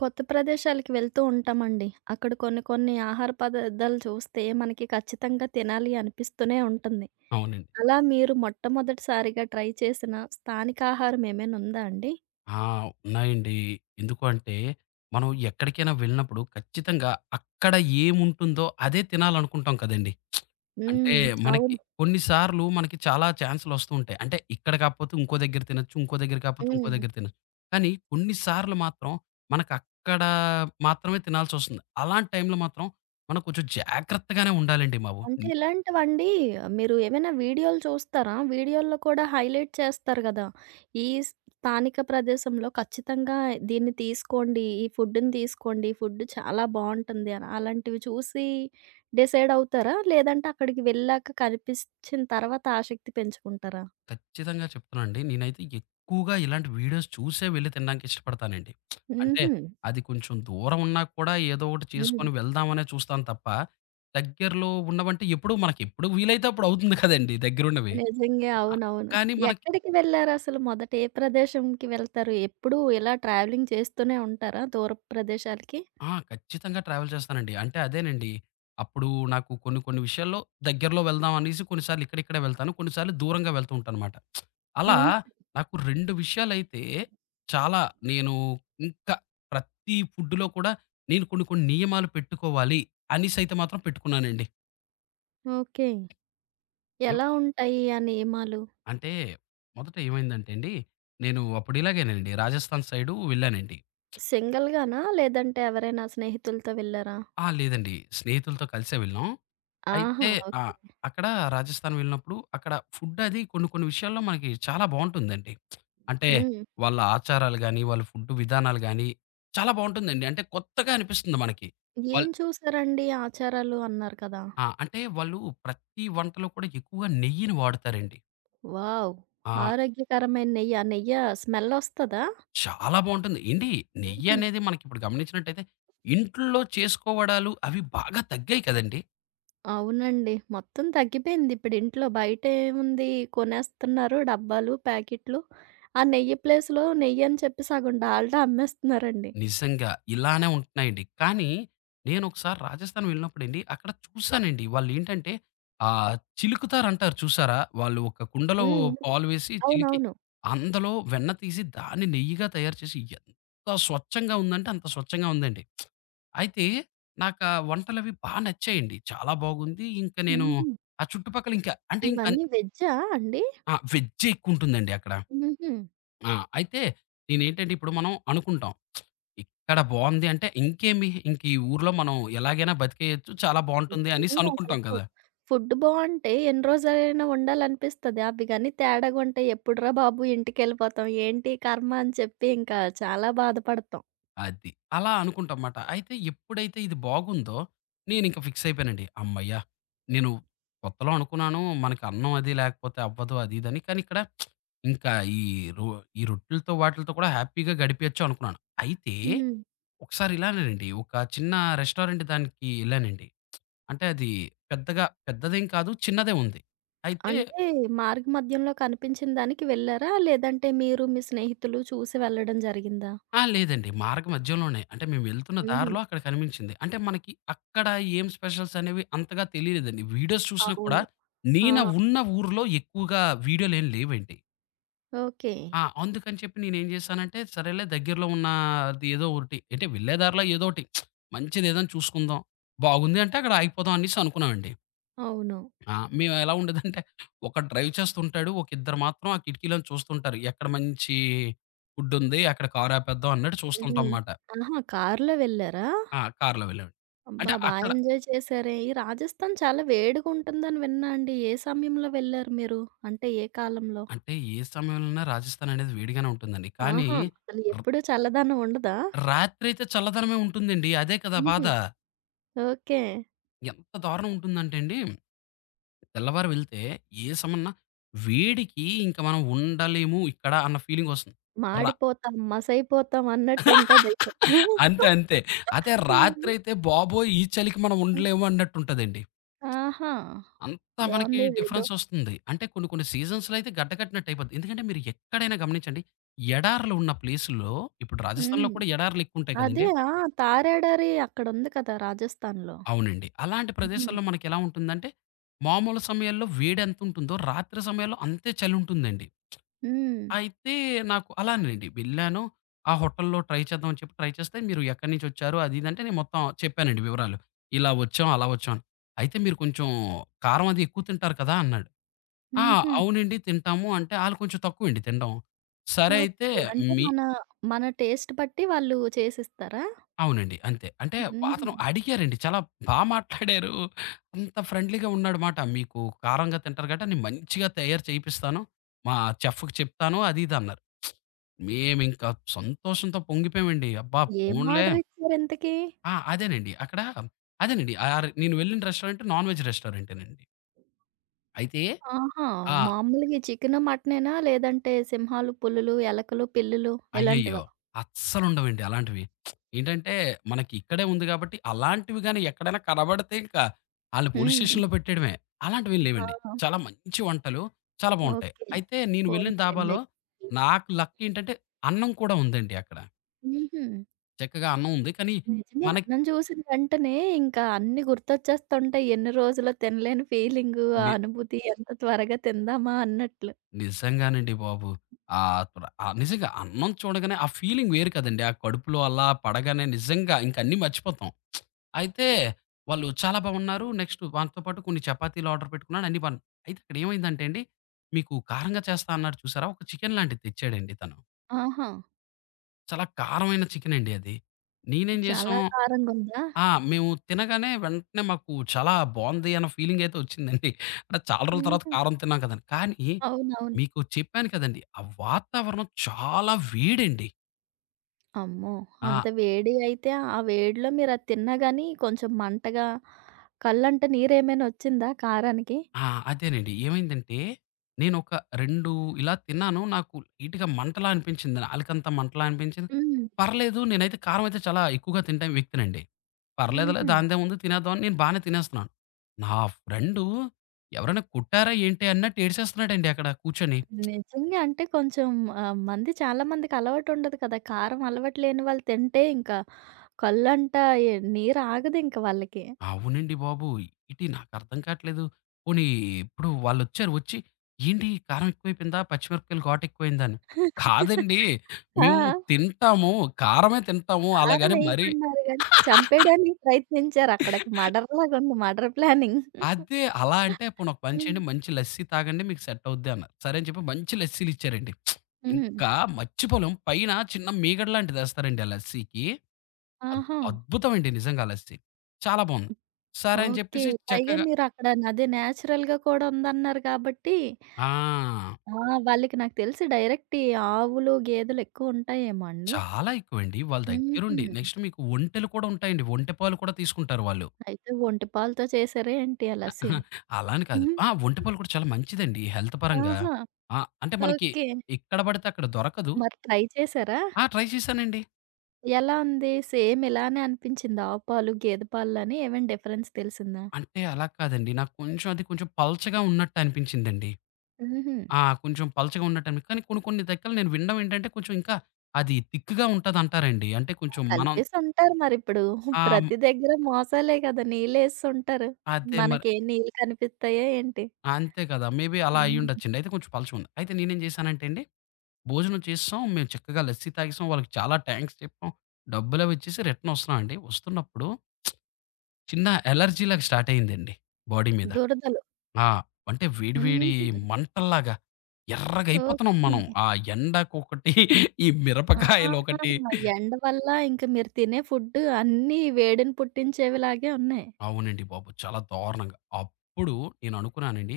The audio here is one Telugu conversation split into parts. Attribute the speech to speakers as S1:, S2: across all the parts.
S1: కొత్త ప్రదేశాలకి వెళ్తూ ఉంటామండి. అక్కడ కొన్ని కొన్ని ఆహార పదార్థాలు చూస్తే మనకి ఖచ్చితంగా తినాలి అనిపిస్తూనే ఉంటుంది.
S2: అవునండి.
S1: అలా మీరు మొట్టమొదటిసారిగా ట్రై చేసిన స్థానిక ఆహారం ఏమైనా ఉందా అండి?
S2: ఆ! ఉన్నాయండి. ఎందుకు అంటే, మనం ఎక్కడికైనా వెళ్ళినప్పుడు ఖచ్చితంగా అక్కడ ఏముంటుందో అదే తినాలనుకుంటాం కదండీ! అంటే
S1: హ్మ్.
S2: మనకి
S1: అవును.
S2: కొన్ని సార్లు మనకి చాలా ఛాన్స్‌లొస్తూ ఉంటాయి. అంటే ఇక్కడ కాకపోతే ఇంకో దగ్గర తినొచ్చు, ఇంకో దగ్గర కాకపోతే ఇంకో
S1: హ్మ్.
S2: దగ్గర తినొచ్చు. కానీ కొన్ని సార్లు మాత్రం మనకక్కడ మాత్రమే తినాల్సొస్తుంది. అలాంటి టైంలో మాత్రం మనం కొంచెం జాగ్రత్తగానే ఉండాలండి బాబు.
S1: అంటే ఇలాంటివండి, మీరు ఏమైనా వీడియోలు చూస్తారా? వీడియోల్లో కూడా హైలైట్ చేస్తారు గదా! ఈ స్థానిక ప్రదేశంలో ఖచ్చితంగా దీన్ని తీసుకోండి, ఈ ఫుడ్‌ని తీసుకోండి, ఈ ఫుడ్ చాలా బావుంటుంది అని. అలాంటివి చూసి డిసైడ్ అవుతారా? లేదంటే అక్కడికి వెళ్ళాక కనిపించిన తర్వాత ఆసక్తి పెంచుకుంటారా?
S2: ఖచ్చితంగా చెప్తానండి. నేనైతే ఎక్కువగా ఇలాంటి వీడియోస్ చూసే వెళ్లి తినడానికి ఇష్టపడతానండి. అంటే
S1: హుహు.
S2: అది కొంచెం దూరం ఉన్నా కూడా ఏదో ఒకటి
S1: హ్మ్.
S2: చేసుకొని వెళ్దామనే చూస్తాను తప్ప, దగ్గరలో ఉన్నవంటే ఎప్పుడూ మనకెప్పుడు వీలైతే అప్పుడు అవుతుంది కదండీ దగ్గరున్నవి.
S1: నిజంగే.
S2: ఆహ్,
S1: అవునవును.
S2: కానీ మనకి
S1: ఎక్కడికి వెళ్లారసలు మొదట? ఏ ప్రదేశంకి వెళ్తారు? ఎప్పుడూ ఇలా ట్రావెలింగ్ చేస్తూనే ఉంటారా దూరపు ప్రదేశాలకి?
S2: ఖచ్చితంగా ట్రావెల్ చేస్తానండి. అంటే అదేనండి. అప్పుడు నాకు కొన్ని కొన్ని విషయాల్లో దగ్గరలో వెళ్దాం అనేసి కొన్నిసార్లు ఇక్కడిక్కడే వెళ్తాను. కొన్నిసార్లు దూరంగా వెళ్తూ ఉంటానమాట. అలా
S1: హ్మ్.
S2: నాకు 2 విషయాలైతే చాలా నేను ఇంకా ప్రతి ఫుడ్‌లో కూడా నేను కొన్ని కొన్ని నియమాలు పెట్టుకోవాలి అనేసైతే మాత్రం పెట్టుకున్నానండి.
S1: ఓకే.
S2: ఎవ్
S1: ఎలా ఉంటాయి ఆ నియమాలు?
S2: అంటే మొదట ఏమైందంటే అండి, నేను అప్పుడు ఇలాగేనండి రాజస్థాన్ సైడు వెళ్ళానండి.
S1: సింగిల్ గానా? లేదంటే ఎవరైనా స్నేహితులతో వెళ్లారా?
S2: లేదండి. స్నేహితులతో కలిసే వెళ్ళాం.
S1: ఆహా!
S2: అయితే ఆ!
S1: ఓకే.
S2: అక్కడ రాజస్థాన్ వెళ్ళినప్పుడు అక్కడ ఫుడ్ అది కొన్ని కొన్ని విషయాల్లో మనకి చాలా బావుంటుందండి. అంటే
S1: హ్మ్.
S2: వాళ్ళ ఆచారాలు గాని, వాళ్ళ ఫుడ్ విధానాలు గాని చాలా బావుంటుందండి. అంటే కొత్తగా అనిపిస్తుంది మనకి. వాళ్ళు
S1: ఏం చూసారండి, ఆచారాలు అన్నారు కదా!
S2: ఆ! అంటే వాళ్ళు ప్రతి వంటలో కూడా ఎక్కువగా నెయ్యిని వాడతారండి.
S1: వావ్!
S2: ఆ!
S1: ఆరోగ్యకరమైన నెయ్యి. ఆ నెయ్య స్మెల్లొస్తదా?
S2: చాలా బావుంటుంది. ఏండి
S1: హుహు.
S2: నెయ్యనేది మనకిప్పుడు గమనించినట్టయితే ఇంట్లో చేసుకోవడాలు అవి బాగా తగ్గాయి కదండీ!
S1: అవునండి. మొత్తం తగ్గిపోయింది. ఇప్పుడు ఇంట్లో బయటేముంది, కొనేస్తున్నారు డబ్బాలు, ప్యాకెట్లు. ఆ నెయ్యి ప్లేస్‌లో నెయ్యి అని చెప్పి సగం డాల్డా అమ్మేస్తున్నారండి.
S2: నిజంగా. ఇలానే ఉంటున్నాయండి. కానీ నేనొకసారి రాజస్థాన్ వెళ్ళినప్పుడండి అక్కడ చూసానండి. వాళ్ళేంటంటే చిలుకుతారంటారు చూసారా? వాళ్ళు ఒక కుండలో
S1: హ్మ్. హ్మ్.
S2: పాలు వేసి చిలికి
S1: అవునవును.
S2: అందులో వెన్న తీసి దాన్ని నెయ్యిగా తయారు చేసి ఎంత స్వచ్ఛంగా ఉందంటే అంత స్వచ్ఛంగా ఉందండి. అయితే నాకా వంటలవి బా నచ్చాయండి. చాలా బాగుంది. ఇంక నేను
S1: హుహు.
S2: ఆ చుట్టుపక్కల ఇంకా అంటే ఇంక
S1: ఇవన్నీ వెజ్జా అండి?
S2: వెజ్జే ఎక్కువుంటుందండి అక్కడ.
S1: హుహు.
S2: ఆ! అయితే నేనేంటంటే ఇప్పుడు మనం అనుకుంటాం. ఇక్కడ బావుంది అంటే ఇంకేమి ఇంక ఈ ఊర్లో మనం ఎలాగైనా బతికేయొచ్చు. చాలా బావుంటుంది అనేసి
S1: నిజంగా అసలు
S2: అనుకుంటాం కదా!
S1: ఫుడ్ బావుంటే ఎన్ని రోజులైనా ఉండాలనిపిస్తది. అవి గాని తేడా కొంటే ఎప్పుడురా బాబు ఇంటికెళ్ళిపోతాం, ఏంటి కర్మ అని చెప్పి ఇంకా చాలా బాధపడతాం.
S2: అది. అలా అనుకుంటాం మాట. అయితే ఎప్పుడైతే ఇది బాగుందో నేనింక ఫిక్స్ అయిపోయానండి. హమ్మయ్య! నేను కొత్తలో అనుకున్నాను మనకు అన్నం అది లేకపోతే అవ్వదు అది ఇదని. కానీ ఇక్కడ ఇంకా రొ ఈ రొట్టెలతో వాటిలతో కూడా హ్యాపీగా గడిపేయొచ్చు అనుకున్నాను. అయితే
S1: హ్మ్.
S2: ఒకసారి ఇలానేనండి ఒక చిన్న రెస్టారెంట్ దానికి ఎళ్ళానండి. అంటే అది పెద్దగా పెద్దదేం కాదు. చిన్నదే ఉంది. అయితే
S1: అంటే మార్గ మధ్యంలో కనిపించిన దానికి వెళ్లారా? లేదంటే మీరు మీ స్నేహితులు చూసి వెళ్ళడం జరిగిందా?
S2: లేదండి. మార్గ మధ్యలోనే. అంటే మేము వెళ్తున్న
S1: హుహు.
S2: దారిలో అక్కడ కనిపించింది. అంటే మనకి అక్కడ ఏం స్పెషల్స్ అనేవి అంతగా తెలియలేదండి. వీడియోస్ చూసినా కూడా
S1: అవును. ఆ!
S2: నేను ఉన్న ఊర్లో ఎక్కువగా వీడియోలేం లేవండి.
S1: ఓకే.
S2: అందుకని చెప్పి నేనేం చేశానంటే, సరేలే దగ్గరలో ఉన్నది ఏదో ఒకటి అంటే వెళ్ళే దారిలో ఏదో ఒకటి మంచిదేదైనా చూసుకుందాం. బాగుంది అంటే అక్కడ ఆగిపోదాం అనేసి అనుకున్నామండి.
S1: అవును.
S2: మేము ఎలా ఉండేదంటే ఒకడు డ్రైవ్ చేస్తుంటాడు. ఒక ఇద్దరు మాత్రం ఆ కిటికీలోంచి చూస్తుంటారు. ఎక్కడ మంచి ఫుడ్ ఉంది. అక్కడ కార్ ఆపేద్దాం అన్నట్టు చూస్తుంటాం
S1: హ్మ్.
S2: మాట.
S1: ఆహా! కారులో వెళ్లారా?
S2: కార్‌లో వెళ్ళామండి. అంటే
S1: అబ్బా! బా
S2: అక్కడ
S1: ఎంజాయ్ చేశారే! ఈ రాజస్థాన్ చాలా వేడిగుంటుందని విన్నా అండి. ఏ సమయంలో వెళ్లారు మీరు? అంటే ఏ కాలంలో?
S2: అంటే ఏ సమయంలోనా రాజస్థాన్ అనేది వేడిగానే ఉంటుందండి. కానీ
S1: ఆహా! అసలు
S2: ర్
S1: ఎప్పుడూ చల్లదనం ఉండదా?
S2: రాత్రి అయితే చల్లదనమే ఉంటుందండి. అదే కదా
S1: హుహు.
S2: బాధ.
S1: ఓకే.
S2: ఎంత దారుణం ఉంటుందంటే అండి తెల్లవారి వెళ్తే ఏ సమన్నా వేడికి ఇంక మనం ఉండలేము ఇక్కడ అన్న ఫీలింగ్ వస్తుంది. ర
S1: మాడిపోతాం, మసైపోతాం అన్నట్టుంటదైతే.
S2: అంతే అంతే. అదే
S1: హ్మ్.
S2: రాత్రయితే బాబోయ్! ఈ చలికి మనం
S1: హ్మ్.
S2: ఉండలేము అన్నట్టుంటదండి.
S1: ఆహా!
S2: అంతా మనకి
S1: బావుంది ఇదేదో.
S2: డిఫరెన్సొస్తుంది. అంటే కొన్ని కొన్ని సీజన్స్‌లో అయితే గడ్డ కట్టినట్టయిపోద్ది. ఎందుకంటే మీరు ఎక్కడైనా గమనించండి, ఎడారులు ఉన్న ప్లేసుల్లో ఇప్పుడు రాజస్థాన్‌లో
S1: హ్మ్.
S2: కూడా ఎడారులెక్కువుంటాయి
S1: అదే
S2: కదండీ!
S1: ఆ! తారేడరి అక్కడుంది కదా! రాజస్థాన్‌లో.
S2: అవునండి. అలాంటి
S1: హ్మ్.
S2: ప్రదేశాల్లో మనకెలా ఉంటుందంటే, మామూలు సమయాల్లో వేడెంతుంటుందో రాత్రి సమయాల్లో అంతే చలుంటుందండి.
S1: హ్మ్.
S2: అయితే నాకు అలానేనండి. వెళ్ళాను. ఆ హోటల్‌లో ట్రై చేద్దాం అని చెప్పి ట్రై చేస్తే, "మీరు ఎక్కడి నుంచొచ్చారు?" అది ఇది అంటే, నేను మొత్తం చెప్పానండి వివరాలు. ఇలా వచ్చాం, అలా వచ్చాం అని. "అయితే మీరు కొంచెం కారం అది ఎక్కువ తింటారు కదా!" అన్నాడు. "ఆ!
S1: హుహు.
S2: అవునండి తింటాము" అంటే, ఆళ్ళు కొంచెం తక్కువండి తినడం. సరే అయితే
S1: ఓకే. అంటే
S2: మీ
S1: మన మన టేస్ట్ బట్టి వాళ్ళు చేసిస్తారా?
S2: అవునండి. అంతే. అంటే
S1: హుహు.
S2: అతను అడిగారండి. చాలా బా మాట్లాడారు. అంత ఫ్రెండ్లీగా ఉన్నాడు మాట. మీకు కారంగా తింటారు కాబట్టి నేను మంచిగా తయారు చేపిస్తాను. మా చెఫ్‌కి చెప్తాను అది ఇది అన్నారు. మేమింకా సంతోషంతో పొంగిపోయామండి. అబ్బా!
S1: ఏం
S2: పోన్లే
S1: ఆర్డర్ ఇచ్చారు ఇంతకీ?
S2: ఆ! అదేనండి. అక్కడ అదేనండి. నేను వెళ్ళిన రెస్టారెంట్ నాన్ వెజ్ రెస్టారెంటేనండి. అయితే
S1: ఆహా!
S2: ఆ!
S1: మామూలుగా ఈ చికెను, మటనేనా? లేదంటే సింహాలు, పులులు, ఎలకలు, పిల్లులు
S2: అయ్యయ్యో!
S1: ఇలాంటివా?
S2: అస్సలుండవండి అలాంటివి. ఏంటంటే, మనకి ఇక్కడే ఉంది గాబట్టి, అలాంటివి గాని ఎక్కడైనా కనబడితే ఇంక ఆళ్ళు పోలీస్
S1: హ్మ్.
S2: స్టేషన్‌లో పెట్టేయడమే. అలాంటివేం లేవండి.
S1: ఆ!
S2: చాలా మంచి వంటలు, చాలా బావుంటాయి.
S1: ఓకే.
S2: అయితే నేను వెళ్ళిన
S1: పోనీలెండి.
S2: ధాబాలో నాకు లక్ ఏంటంటే, అన్నం కూడా ఉందండి అక్కడ.
S1: హుహు.
S2: చక్కగా అన్నం ఉంది. కానీ
S1: నిజమే,
S2: మనకి
S1: అన్నం చూసిన వెంటనే ఇంకా అన్నీ గుర్తొచ్చేస్తుంటాయి. ఎన్ని రోజులో తినలేని ఫీలింగు, ఆ అనుభూతి ఎంత త్వరగా తిందామా అన్నట్లు.
S2: నిజంగానండి బాబు. నిజంగా అన్నం చూడగానే ఆ ఫీలింగ్ వేరు కదండీ. ఆ కడుపులో అలా పడగానే నిజంగా ఇంక అన్నీ మర్చిపోతాం. అయితే వాళ్ళు చాలా బాగున్నారు. నెక్స్ట్ వానితో పాటు కొన్ని చపాతీలు ఆర్డర్ పెట్టుకున్నాను. అన్నీ బాగున్నాయి. అయితే ఇక్కడ ఏమైందంటే అండి, మీకు కారంగా చేస్తా అన్నాడు చూసారా? ఒక చికెన్ లాంటిది తెచ్చాడండి తను.
S1: ఆహా!
S2: చాలా కారమైన చికెనండి అది. నేనేం చేశాం
S1: చాలా కారంగుందా?
S2: ఆ! మేము తినగానే వెంటనే మాకు చాలా బావుంది అన్న ఫీలింగ్ అయితే వచ్చిందండి. అంటే చాలా రోజుల తర్వాత
S1: హుహు.
S2: కారం తిన్నాం కదండీ. కానీ
S1: అవునవును.
S2: మీకు చెప్పాను కదండీ, ఆ వాతావరణం చాలా వేడండి.
S1: అమ్మో!
S2: ఆ!
S1: అంత వేడి అయితే, ఆ వేడిలో మీరది తిన్నా గాని కొంచెం మంటగా కళ్ళంట నీరేమైనా ఒచ్చిందా కారానికి?
S2: ఆ! అదేనండి. ఏమైందంటే నేనొక 2 ఇలా తిన్నాను. నాకు లైట్‌గా మంటలా అనిపించింది. ఆళ్ళకంత మంటలా అనిపించింది.
S1: హ్మ్.
S2: పర్లేదు నేనైతే కారం అయితే చాలా ఎక్కువగా తింటే వ్యక్తినండి. పర్లేదులే
S1: హుహు.
S2: దానిదేముంది తినేద్దాం అని నేను బానే తినేస్తున్నాను. నా ఫ్రెండు ఎవరైనా కొట్టారా ఏంటి అన్నట్టు ఏడిసేస్తున్నాడండి అక్కడ కూర్చొని.
S1: నిజంగా అంటే కొంచెం ఆహ్, మంది చాలా మందికి అలవాటుండదు కదా! కారం అలవాటు లేని వాళ్ళు తింటే ఇంకా కళ్ళంట ఎ నీరాగదింక వాళ్ళకి.
S2: అవునండి బాబు! ఏంటి నాకర్థం కాట్లేదు. పోనీ ఇప్పుడు వాళ్ళొచ్చారు వచ్చి, "ఏంటి కారం ఎక్కువైపోయిందా? పచ్చిమిరపకాయలు ఘాటు ఎక్కువైందా?" అని. కాదండి. మేము
S1: ఆ!
S2: తింటాము. కారమే తింటాము.
S1: కారం
S2: అలాగని మరీ
S1: వేయమన్నారు గాని, చంపేయడానికి ప్రయత్నించారక్కడికి. మర్డర్‌లాగుంది, మర్డర్ ప్లానింగ్.
S2: అదే. అలా అంటే పోనీ ఒక పని
S1: హ్మ్.
S2: చేయండి. మంచి లస్సీ తాగండి. మీకు సెట్ అవుద్ది అన్నారు. సరే అని చెప్పి మంచి లస్సీలిచ్చారండి.
S1: హ్మ్.
S2: ఇంకా మర్చిపోలేం. పైన చిన్న మీగడ లాంటిదేస్తారండి ఆ లస్సీకి. అద్
S1: ఆహా!
S2: అద్భుతమండి నిజంగా ఆ లస్సీ. చాలా బావుంది. సరే అని
S1: ఓకే.
S2: చెప్పేసి
S1: పైగా
S2: చక్కగా
S1: మీరక్కడ అదే నేచురల్‌గా కూడా ఉందన్నారు కాబట్టి
S2: ఆ!
S1: ఆ! వాళ్ళకి నాకు తెలిసి డైరెక్ట్ ఈ ఆవులు, గేదెలు ఎక్కువుంటాయేమో అండి.
S2: చాలా ఎక్కువండి. వాళ్ళ దగ్గరుండి
S1: హుహు.
S2: నెక్స్ట్ మీకు ఒంటెలు కూడా ఉంటాయండి. ఒంటె పాలు కూడా తీసుకుంటారు వాళ్ళు.
S1: అయితే ఒంటి పాలతో చేసారా ఏంటి ఆ లస్సీ?
S2: ఆహా, అలా అని కాదు.
S1: హుహు.
S2: ఒంటె పాలు కూడా చాలా మంచిదండి హెల్త్ పరంగా.
S1: ఆహా!
S2: అంటే మనకి
S1: ఓకే.
S2: ఎక్కడ పడితే అక్కడ దొరకదు.
S1: మరి ట్రై చేసారా?
S2: ట్రై చేశానండి.
S1: ఎలా ఉంది? సేమ్ ఇలానే అనిపించిందా? ఆవు పాలు, గేదె పాలని ఏమైనా డిఫరెన్స్ తెలిసిందా?
S2: అంటే అలా కాదండి. నాకు కొంచెం అది కొంచెం పల్చగా ఉన్నట్టు అనిపించిందండి.
S1: హుహు.
S2: కొంచెం పల్చగా ఉన్నట్టని కానీ కొన్ని కొన్ని దగ్గరలు నేను వినడం ఏంటంటే కొంచెం ఇంకా అది తిక్‌గా ఉంటదంటారండి. అంటే కొంచెం మనం
S1: కలిపేసుంటారు మరిప్పుడు.
S2: ఆ!
S1: ప్రతి దగ్గర మోసాలే కదా! నీళ్ళేసుంటారు.
S2: అదే మరి.
S1: మనకేం నీళ్ళు కనిపిస్తాయా ఏంటి?
S2: అంతే కదా! మేబీ అలా
S1: హ్మ్.
S2: అయ్యుండొచ్చండి. అయితే కొంచెం పలచగుంది. అయితే నేనేం చేశానంటే అండి భోజనం చేసేసాం. మేము చక్కగా లస్సీ తాగేసాం. వాళ్ళకి చాలా థాంక్స్ చెప్పాం. డబ్బులవి ఇచ్చేసి రిటర్న్ వస్తున్నామండి. వస్తున్నప్పుడు చిన్న అలర్జీలాగా స్టార్ట్ అయిందండి బాడీ మీద.
S1: దురదలు.
S2: ఆ! అంటే వేడి వేడి
S1: హుహు.
S2: మంటల్లాగా ఎర్రగయిపోతున్నాం
S1: ఓకే.
S2: మనం. ఆ ఎండకొకటి, ఈ
S1: ఆహా!
S2: మిరపకాయలొకటి
S1: ఎండ వల్ల ఇంక మీరు తినే ఫుడ్ అన్నీ వేడిని పుట్టించేవిలాగే ఉన్నాయి.
S2: అవునండి బాబు. చాలా దారుణంగా. అప్పుడు నేననుకున్నానండి,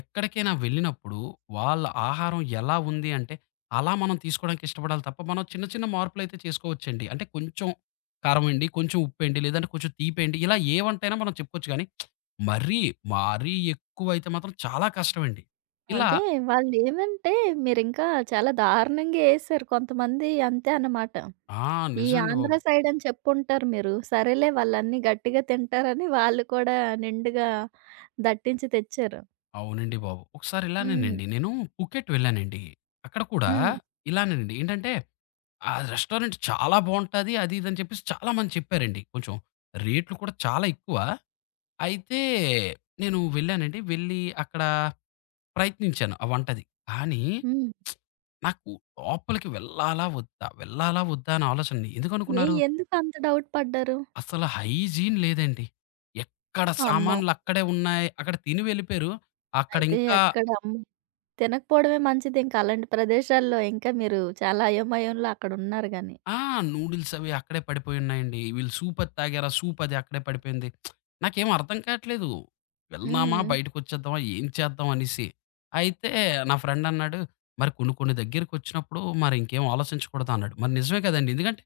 S2: ఎక్కడికైనా వెళ్ళినప్పుడు వాళ్ళ ఆహారం ఎలా ఉంది అంటే, అలా మనం తీసుకోవడానికి ఇష్టపడాలి తప్ప, మనం చిన్న చిన్న మార్పులైతే చేసుకోవచ్చండి. అంటే కొంచెం కారమేయండి, కొంచెం ఉప్పేయండి, లేదంటే కొంచెం తీపేయండి. ఇలా ఏ వంటైనా మనం చెప్పుకోవచ్చు గానీ, మరీ, మరీ ఎక్కువైతే మాత్రం చాలా కష్టమండి. ఇలా
S1: అదే వాళ్ళేమంటే మీరింకా చాలా దారుణంగా ఏశారు. కొంతమంది అంతే అన్నమాట.
S2: ఆ!
S1: ఈ
S2: నిజమండి
S1: ఆంధ్ర
S2: బాబు.
S1: సైడ్ అని చెప్పుంటారు మీరు. సరేలే వాళ్ళన్నీ గట్టిగా తింటారని వాళ్ళు కూడా నిండుగా దట్టించి తెచ్చారు.
S2: అవునండి బాబు. ఒకసారి
S1: హ్మ్.
S2: ఇలానేనండి నేను పుకెట్ వెళ్ళానండి. అక్కడ కూడా
S1: హ్మ్.
S2: ఇలానేనండి. ఏంటంటే ఆ రెస్టారెంట్ చాలా బావుంటది. అది ఇది అని చెప్పేసి చాలామంది చెప్పారండి. కొంచెం రేట్లు కూడా చాలా ఎక్కువ. అయితే నేను వెళ్ళానండి. వెళ్ళి అక్కడ ప్రయత్నించాను ఆ వంటది. కానీ
S1: హ్మ్.
S2: నాకు లోపలికి వెళ్ళాలా? వద్దా? వెళ్ళాలా? వద్దా? అనే ఆలోచనండి. ఎందుకనుకున్నారు?
S1: ఎందుకు అంత డౌట్ పడ్డారు?
S2: అసల హైజీన్ లేదండి. ఎక్కడ
S1: అమ్మో!
S2: సామాన్లు అక్కడే ఉన్నాయి. అక్కడ తిని వెళ్ళిపోయారు.
S1: అయితే
S2: అక్కడింకా
S1: ఎక్కడ అమ్మ తినకపోవడమే మంచిది ఇంకా అలాంటి ప్రదేశాల్లో. ఇంకా మీరు చాలా అయోమయంలో అక్కడున్నారు గాని.
S2: ఆ! నూడిల్స్ అవి అక్కడే పడిపోయున్నాయండి. వీళ్ళు సూప్ అది తాగారా? సూప్ అది అక్కడే పడిపోయింది. నాకేం అర్థం కాట్లేదు. వెళ్దామా?
S1: హ్మ్.
S2: బయటకొచ్చేద్దామా? ఏం చేద్దాం అనేసి. అయితే నా ఫ్రెండ్ అన్నాడు, "మరి కొన్ని కొన్ని దగ్గరికొచ్చినప్పుడు మరి ఇంకేం ఆలోచించకూడదా?" అన్నాడు. మరి నిజమే కదండీ! ఎందుకంటే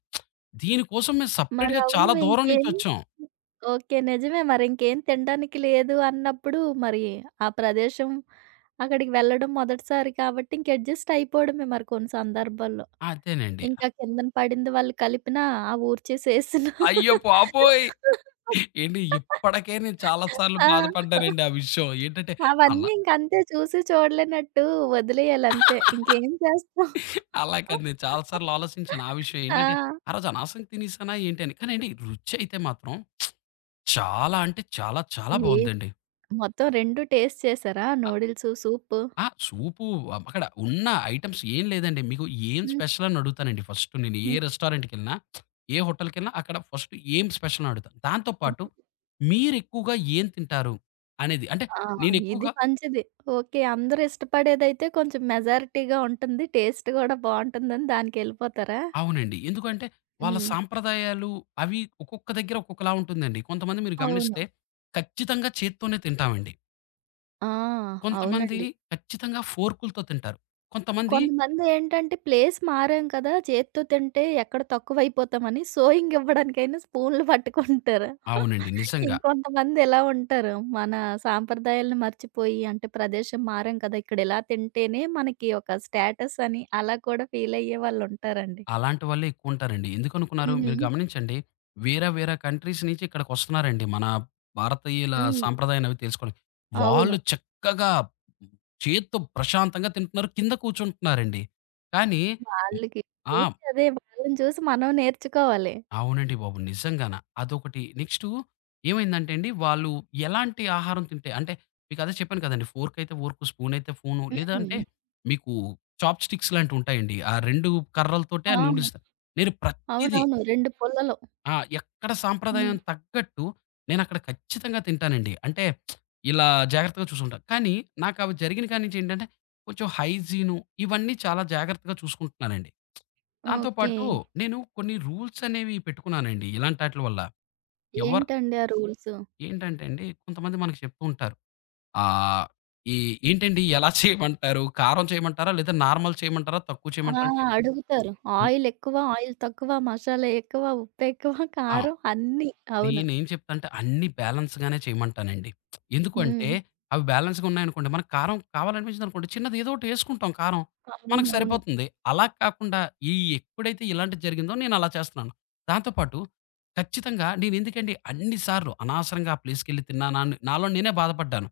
S2: దీనికోసం మేము
S1: మరి
S2: సెపరేట్‌గా
S1: అవును
S2: చాలా దూరం
S1: ఇంకేమి.
S2: నుంచొచ్చాం.
S1: ఓకే. నిజమే, మరి ఇంకేం తినడానికి లేదు అన్నప్పుడు మరి ఆ ప్రదేశం అక్కడికి వెళ్ళడం మొదటిసారి కాబట్టి ఇంక అడ్జస్ట్ అయిపోవడమే మరి కొన్ని సందర్భాల్లో.
S2: అదేనండి.
S1: ఇంకా కిందన పడింది వాళ్ళు కలిపినా ఆ ఊర్చేసేసిన.
S2: అయ్యో పాపోయ్! ఏండి ఇప్పటికే నేను చాలా సార్లు
S1: ఆ!
S2: బాధపడ్డానండి ఆ విషయం. ఏంటంటే
S1: అవన్నీ ఇంకంతే, చూసి చూడలేనట్టు వదిలేయాలంతే.
S2: అలా
S1: ఇంకేం చేస్తాం?
S2: అలా కాదు. నేను చాలా సార్లు ఆలోచించాను ఆ విషయం.
S1: ఆ!
S2: ఏంటంటే, ఆ రోజు అనవసరంగా తినేసానా ఏంటి అని. కానీ అండి రుచి అయితే మాత్రం చాలా అంటే చాలా, చాలా
S1: ఏ
S2: బావుందండి.
S1: మొత్తం 2 టేస్ట్ చేశారా,
S2: ఆహ్,
S1: నూడిల్స్, సూపు?
S2: ఆ! సూపు అక్కడ ఉన్న ఐటెమ్స్ ఏం లేదండి. మీకు ఏం
S1: హ్మ్.
S2: స్పెషల్ అని అడుగుతానండి ఫస్ట్ నేను. ఏ
S1: హ్మ్.
S2: రెస్టారెంట్‌కెళ్ళినా, ఏ హోటల్‌కెళ్ళినా అక్కడ ఫస్ట్ ఏం స్పెషల్ అని అడుగుతాను. దాంతో పాటు
S1: హ్మ్.
S2: మీరెక్కువగా ఏం తింటారు అనేది అంటే
S1: ఆ! ఇది
S2: నేనెక్కువగా
S1: మంచిది. ఓకే. అందరూ ఇష్టపడేదైతే కొంచెం మెజారిటీగా ఉంటుంది. టేస్ట్ గూడా బావుంటుందని దానికెళ్ళిపోతారా?
S2: అవునండి. ఎందుకంటే వాళ్ళ
S1: హ్మ్.
S2: సాంప్రదాయాలు అవి ఒక్కొక్క దగ్గర ఒక్కొక్కలా ఉంటుందండి. కొంతమంది మీరు
S1: అవును.
S2: గమనిస్తే ఖచ్చితంగా చేత్తోనే తింటామండి.
S1: ఆ!
S2: కొంతమంది
S1: అవునండి.
S2: ఖచ్చితంగా ఫోర్కులతో తింటారు. కొంతమంది
S1: కొంతమంది ఏంటంటే ప్లేస్ మారాం కదా! చేత్తో తింటే ఎక్కడ తక్కువైపోతామని సోయింగ్ ఇవ్వడానికైనా స్పూన్‌లు పట్టుకుంటారు.
S2: అవునండి. నిజంగా.
S1: ఇంకొంతమంది ఇలా ఉంటారు. మన సాంప్రదాయాలను మర్చిపోయి, అంటే ప్రదేశం మారాం కదా! ఇక్కడ ఇలా తింటేనే మనకి ఒక స్టేటస్ అని అలా కూడా ఫీల్ అయ్యే వాళ్ళుంటారండి.
S2: అలాంటి వాళ్ళే ఎక్కువుంటారండి. ఎందుకనుకున్నారు? మీరు
S1: హ్మ్.
S2: గమనించండి. వేరే వేరే కంట్రీస్ నుంచి ఇక్కడికొస్తున్నారండి. మన భారతీయుల
S1: హ్మ్.
S2: సాంప్రదాయాన్ని అవి తెలుసుకోడానికి. వాళ్ళు
S1: అవును.
S2: చక్కగా చేత్తో ప్రశాంతంగా తింటున్నారు. కింద కూర్చుంటున్నారండి. కానీ హ్మ్.
S1: వాళ్ళకి
S2: ఆ!
S1: చూసి అదే వాళ్ళని చూసి మనం నేర్చుకోవాలి.
S2: అవునండి బాబు. నిజంగాన. అదొకటి. నెక్స్టు ఏమైందంటే అండి, వాళ్ళు ఎలాంటి ఆహారం తింటే అంటే మీకదే చెప్పాను కదండీ. ఫోర్కయితే ఫోర్కు, స్పూనయితే స్పూను లేదంటే
S1: హ్మ్.
S2: మీకు చాప్ స్టిక్స్ లాంటివుంటాయండి. ఆ 2 కర్రలతోటే
S1: ఆ!
S2: ఆ నూడిల్స్ నేను ప్రతీదీ
S1: అవునవును. 2 పుల్లలు.
S2: ఆ! ఎక్కడ
S1: హ్మ్.
S2: సాంప్రదాయం తగ్గట్టు నేనక్కడ ఖచ్చితంగా తింటానండి. అంటే ఇలా జాగ్రత్తగా చూసుంటా. కానీ నాకవి జరిగిన కాడి నుంచి ఏంటంటే కొంచెం హైజీను ఇవన్నీ చాలా జాగ్రత్తగా చూసుకుంటున్నానండి. దాంతో
S1: ఓకే.
S2: పాటు నేను కొన్ని రూల్స్ అనేవి పెట్టుకున్నానండి. ఇలాంటాట్లి వల్ల. ఎవరు
S1: ఏంటండి ఆ రూల్సు?
S2: ఏంటంటే అండి, కొంతమంది మనకు చెప్తూ ఉంటారు. ఆహ్, ఈ ఏంటండి ఎలా చేయమంటారు? కారం చేయమంటారా? లేదా నార్మల్ చేయమంటారా? తక్కువ
S1: ఆ!
S2: చేయమంటారా? అంటే
S1: అడుగుతారు.
S2: హ్మ్.
S1: ఆయిల్ ఎక్కువ, ఆయిల్ తక్కువ, మసాలా ఎక్కువ, ఉప్పు ఎక్కువ,
S2: ఆ!
S1: కారం అన్నీ. అవును.
S2: నేనేం చెప్తా అంటే అన్నీ బ్యాలెన్స్‌గానే చేయమంటానండి. ఎందుకు అంటే
S1: హ్మ్.
S2: అవి బ్యాలెన్స్‌గా ఉన్నాయనుకోండి మనకు కారం కావాలనిపించిందనుకోండి చిన్నది ఏదో ఒకటి ఏసుకుంటాం కారం. మనకు
S1: అవునవును.
S2: సరిపోతుంది. అలా కాకుండా ఈ ఎప్పుడైతే ఇలాంటిది జరిగిందో నేను అలా చేస్తున్నాను. దాంతో పాటు ఖచ్చితంగా నేను ఎందుకండి అన్ని సార్లు అనవసరంగా ఆ ప్లేస్‌కెళ్ళి తిన్నానా అని నాలో నేనే బాధపడ్డాను.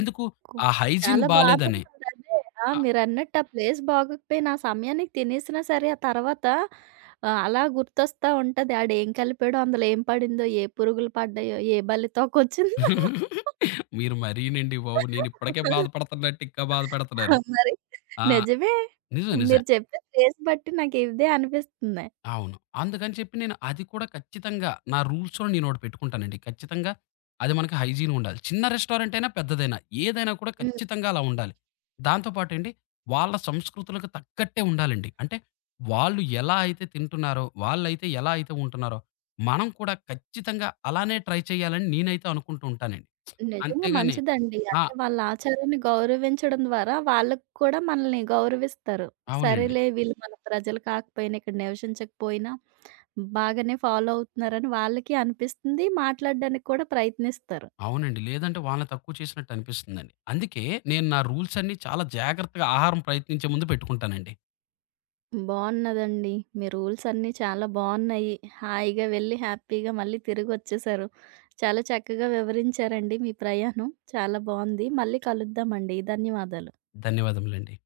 S2: ఎందుకు
S1: కు
S2: ఆ హైజీన్
S1: చాలా
S2: బాలేదని.
S1: బాధుంటుంది అదే. ఆ!
S2: ఆ!
S1: మీరన్నట్టు ఆ ప్లేస్ బాగోకపోయినా ఆ సమయానికి తినేసినా సరే, ఆ తర్వాత అలా గుర్తొస్తా ఉంటది. ఆడేం కలిపాడో, అందులో ఏం పడిందో, ఏ పురుగులు పడ్డాయో, ఏ బల్లితోకొచ్చిందో.
S2: మీరు మరీనండి బాబు. నేను ఇప్పటికే బాధపడుతున్నట్టు ఇంకా బాధ
S1: ఆ!
S2: పెడుతున్నారు.
S1: మరి
S2: ఆ!
S1: నిజమే.
S2: నిజం నిజం.
S1: మీరు చెప్పే ప్లేస్ బట్టి నాకు ఇదే అనిపిస్తుంది.
S2: అవును. అందుకని చెప్పి నేను అది కూడా ఖచ్చితంగా నా రూల్స్‌లో నేనోటి పెట్టుకుంటానండి. ఖచ్చితంగా అది మనకి హైజీన్ ఉండాలి. చిన్న రెస్టారెంట్ అయినా, పెద్దదైనా ఏదైనా కూడా ఖచ్చితంగా అలా ఉండాలి. దాంతో పాటండి వాళ్ళ సంస్కృతులకు తగ్గట్టే ఉండాలండి. అంటే వాళ్ళు ఎలా అయితే తింటున్నారో, వాళ్ళైతే ఎలా అయితే ఉంటున్నారో, మనం కూడా ఖచ్చితంగా అలానే ట్రై చేయాలని నేనైతే అనుకుంటూ ఉంటానండి.
S1: నిజంగా
S2: అంతేగాని
S1: మంచిదండి.
S2: ఆ!
S1: అంటే వాళ్ళ ఆచారాన్ని గౌరవించడం ద్వారా వాళ్ళకి కూడా మనల్ని గౌరవిస్తారు.
S2: అవునండి.
S1: సరేలే వీళ్ళు మన ప్రజలు కాకపోయినా, ఇక్కడ నివసించకపోయినా బాగానే ఫాలో అవుతున్నారని వాళ్ళకి అనిపిస్తుంది. మాట్లాడడానికి కూడా ప్రయత్నిస్తారు.
S2: అవునండి. లేదంటే వాళ్ళని తక్కువ చేసినట్టు అనిపిస్తుందండి. అందుకే నేను నా రూల్స్ అన్నీ చాలా జాగ్రత్తగా ఆహారం ప్రయత్నించే ముందు పెట్టుకుంటానండి.
S1: బావున్నదండి. మీ రూల్స్ అన్నీ చాలా బావున్నాయి. హాయిగా వెళ్ళి హ్యాపీగా మళ్ళీ తిరిగొచ్చేశారు. చాలా చక్కగా వివరించారండి మీ ప్రయాణం. చాలా బావుంది. మళ్ళీ కలుద్దామండి. ధన్యవాదాలు.
S2: ధన్యవాదములండి.